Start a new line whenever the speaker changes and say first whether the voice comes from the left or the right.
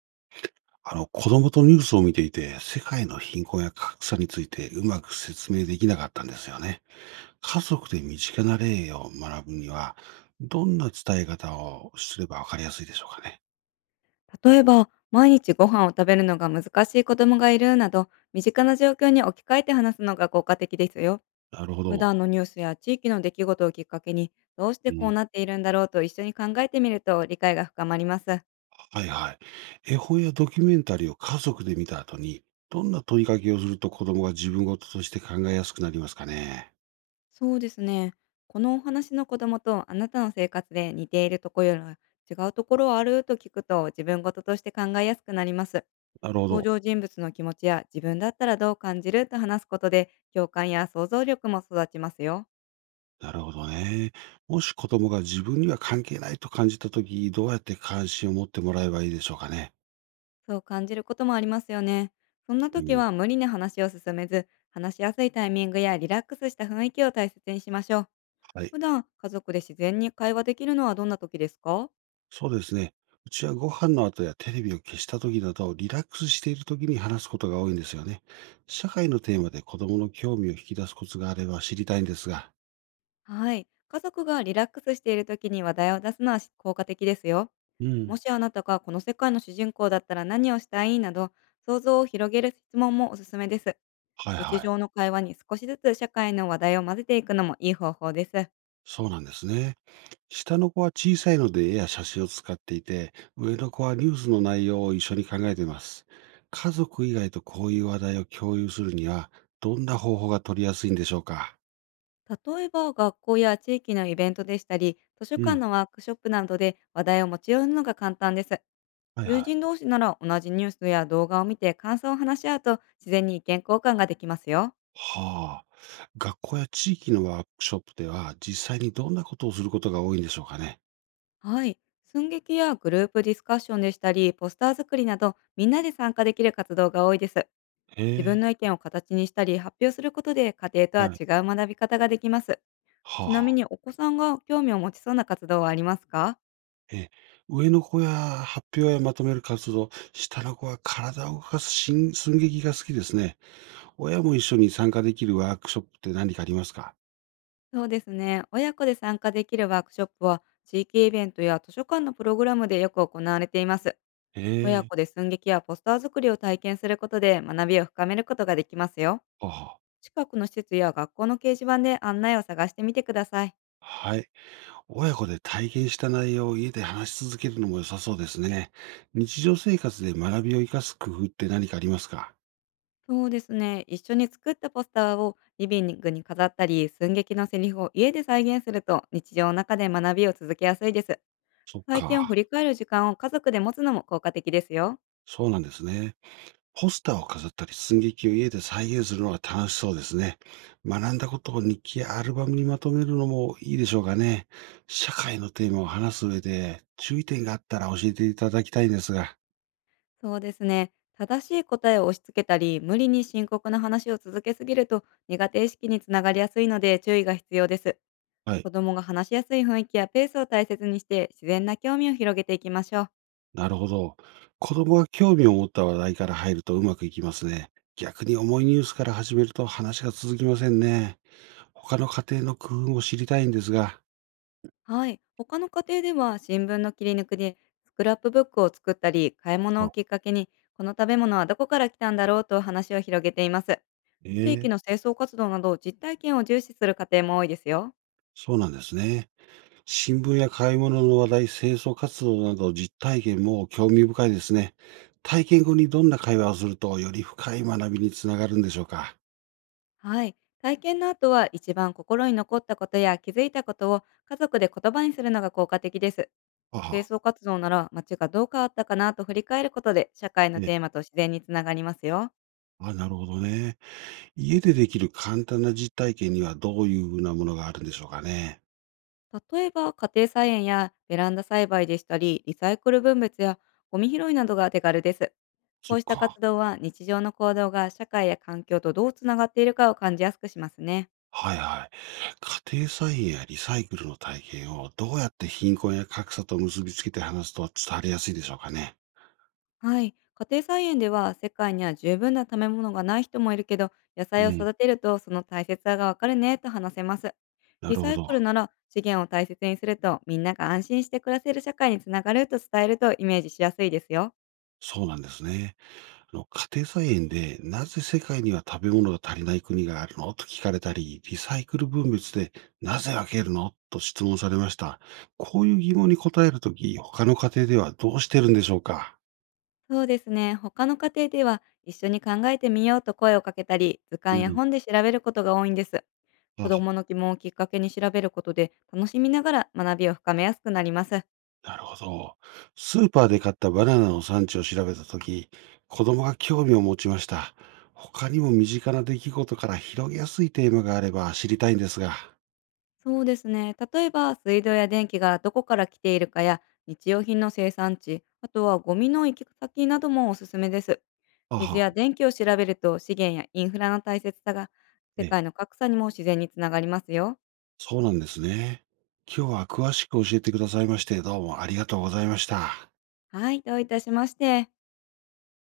right: 子供とニュースを見ていて、世界の貧困や格差についてうまく説明できなかったんですよね。家族で身近な例を学ぶには、どんな伝え方をすればわかりやすいでしょうかね？
left: 例えば、毎日ご飯を食べるのが難しい子供がいるなど、身近な状況に置き換えて話すのが効果的ですよ。
right: なるほ
left: 普
right: ど。
left: 段のニュースや地域の出来事をきっかけに、どうして
right: う
left: こう
right: ん。
left: なっているんだろうと一緒に考えてみると理解が深まります。
right: はいはい。絵本やドキュメンタリーを家族で見た後に、どんな問いかけをすると子供が自分事として考えやすくなりますかね？
left: そうですね。このお話の子供とあなたの生活で似ているところや違うところはあると聞くと、自分事として考えやすくなります。
right: なるほ
left: 登
right: ど。
left: 場人物の気持ちや自分だったらどう感じると話すことで、共感や想像力も育ちますよ。
right: なるほどね。もし子供が自分には関係ないと感じたとき、どうやって関心を持ってもらえばいいでしょうかね？
left: そう感じることもありますよね。そんな
right: う
left: 時
right: ん、
left: は無理に話を進めず、話しやすいタイミングやリラックスした雰囲気を大切にしましょう。
right: はい。
left: 普段、家族で自然に会話できるのはどんな時ですか？
right: そうですね。うちはご飯の後やテレビを消した時など、リラックスしている時に話すことが多いんですよね。社会のテーマで子供の興味を引き出すコツがあれば知りたいんですが。
left: はい。家族がリラックスしている時に話題を出すのは効果的ですよ。
right: う
left: も
right: ん。
left: しあなたがこの世界の主人公だったら何をしたいなど、想像を広げる質問もおすすめです。
right: はい
left: 日
right: はい。
left: 常の会話に少しずつ社会の話題を混ぜていくのもいい方法です。
right: そうなんですね。下の子は小さいので絵や写真を使っていて、上の子はニュースの内容を一緒に考えています。家族以外とこういう話題を共有するには、どんな方法が取りやすいんでしょうか？
left: 例えば学校や地域のイベントでしたり、図書
right: う
left: 館
right: ん。
left: のワークショップなどで話題を持ち寄るのが簡単です。
right: はい
left: 友
right: は
left: 人
right: い。
left: 同士なら同じニュースや動画を見て感想を話し合うと、自然に意見交換ができますよ。
right: はあ。学校や地域のワークショップでは、実際にどんなことをすることが多いんでしょうかね？
left: はい。寸劇やグループディスカッションでしたり、ポスター作りなどみんなで参加できる活動が多いです。
right: え
left: 自分
right: え、
left: の意見を形にしたり発表することで、家庭とは
right: はい。
left: 違う学び方ができます。
right: はあ
left: ちなみ
right: はあ。
left: に、お子さんが興味を持ちそうな活動はありますか？
right: ええ、上の子や発表やまとめる活動、下の子は体を動かす新寸劇が好きですね。親も一緒に参加できるワークショップって何かありますか？
left: そうですね。親子で参加できるワークショップは、地域イベントや図書館のプログラムでよく行われています。
right: え
left: 親
right: え、
left: 子で寸劇やポスター作りを体験することで、学びを深めることができますよ。
right: はあはあ。
left: 近くの施設や学校の掲示板で案内を探してみてください。
right: はい。親子で体験した内容を家で話し続けるのも良さそうですね。日常生活で学びを生かす工夫って何かありますか？
left: そうですね。一緒に作ったポスターをリビングに飾ったり、寸劇のセリフを家で再現すると、日常の中で学びを続けやすいです。
right: そっ
left: 体験を振
right: か。
left: り返る時間を家族で持つのも効果的ですよ。
right: そうなんですね。ポスターを飾ったり、寸劇を家で再現するのが楽しそうですね。学んだことを日記やアルバムにまとめるのもいいでしょうかね？社会のテーマを話す上で注意点があったら教えていただきたいんですが。
left: そうですね。正しい答えを押し付けたり、無理に深刻な話を続けすぎると苦手意識につながりやすいので、注意が必要です。
right: は
left: 子
right: い。
left: 供が話しやすい雰囲気やペースを大切にして、自然な興味を広げていきましょう。
right: なるほど。子供が興味を持った話題から入るとうまくいきますね。逆に重いニュースから始めると話が続きませんね。他の家庭の工夫も知りたいんですが。
left: はい。他の家庭では新聞の切り抜きでスクラップブックを作ったり、買い
right: あ、
left: 物をきっかけに、この食べ物はどこから来たんだろうと話を広げています。
right: え
left: 地域
right: え、
left: の清掃活動など実体験を重視する家庭も多いですよ。
right: そうなんですね。新聞や買い物の話題、清掃活動など実体験も興味深いですね。体験後にどんな会話をするとより深い学びにつながるんでしょうか？
left: はい。体験の後は一番心に残ったことや気づいたことを家族で言葉にするのが効果的です。
right: あ
left: 清
right: は、
left: 掃活動なら、街がどう変わったかなと振り返ることで社会の
right: ええ。
left: テーマと自然につながりますよ。
right: あ、なるほどね。家でできる簡単な実体験にはどういうふうなものがあるんでしょうかね？
left: 例えば家庭菜園やベランダ栽培でしたり、リサイクル分別やゴミ拾いなどが手軽です。こ
right: そっ
left: うした
right: か。
left: 活動は、日常の行動が社会や環境とどうつながっているかを感じやすくしますね。
right: はいはい。家庭菜園やリサイクルの体験をどうやって貧困や格差と結びつけて話すと伝わりやすいでしょうかね？
left: はい。家庭菜園では、世界には十分な食べ物がない人もいるけど、野
right: う
left: 菜を
right: ん。
left: 育てるとその大切さがわかるねと話せます。
right: な
left: リ
right: る
left: サ
right: ほ
left: イ
right: ど。
left: クルなら、資源を大切にするとみんなが安心して暮らせる社会につながると伝えるとイメージしやすいですよ。
right: そうなんですね。あの、家庭菜園でなぜ世界には食べ物が足りない国があるのと聞かれたり、リサイクル分別でなぜ分けるのと質問されました。こういう疑問に答えるとき、他の家庭ではどうしてるんでしょうか？
left: そうですね。他の家庭では一緒に考えてみようと声をかけたり、図
right: う
left: 鑑や
right: ん。
left: 本で調べることが多いんです。子
right: あ、
left: 供の疑問をきっかけに調べることで、楽しみながら学びを深めやすくなります。
right: なるほど。スーパーで買ったバナナの産地を調べたとき、子供が興味を持ちました。他にも身近な出来事から広げやすいテーマがあれば知りたいんですが。
left: そうですね。例えば、水道や電気がどこから来ているかや、日用品の生産地、あとはゴミの行き先などもおすすめです。水
right: あ
left: や
right: あ、
left: 電気を調べると、資源やインフラの大切さが、世
right: ええ、
left: 界の格差にも自然につながりますよ。
right: そうなんですね。今日は詳しく教えてくださいまして、どうもありがとうございました。
left: はい、どういたしまして。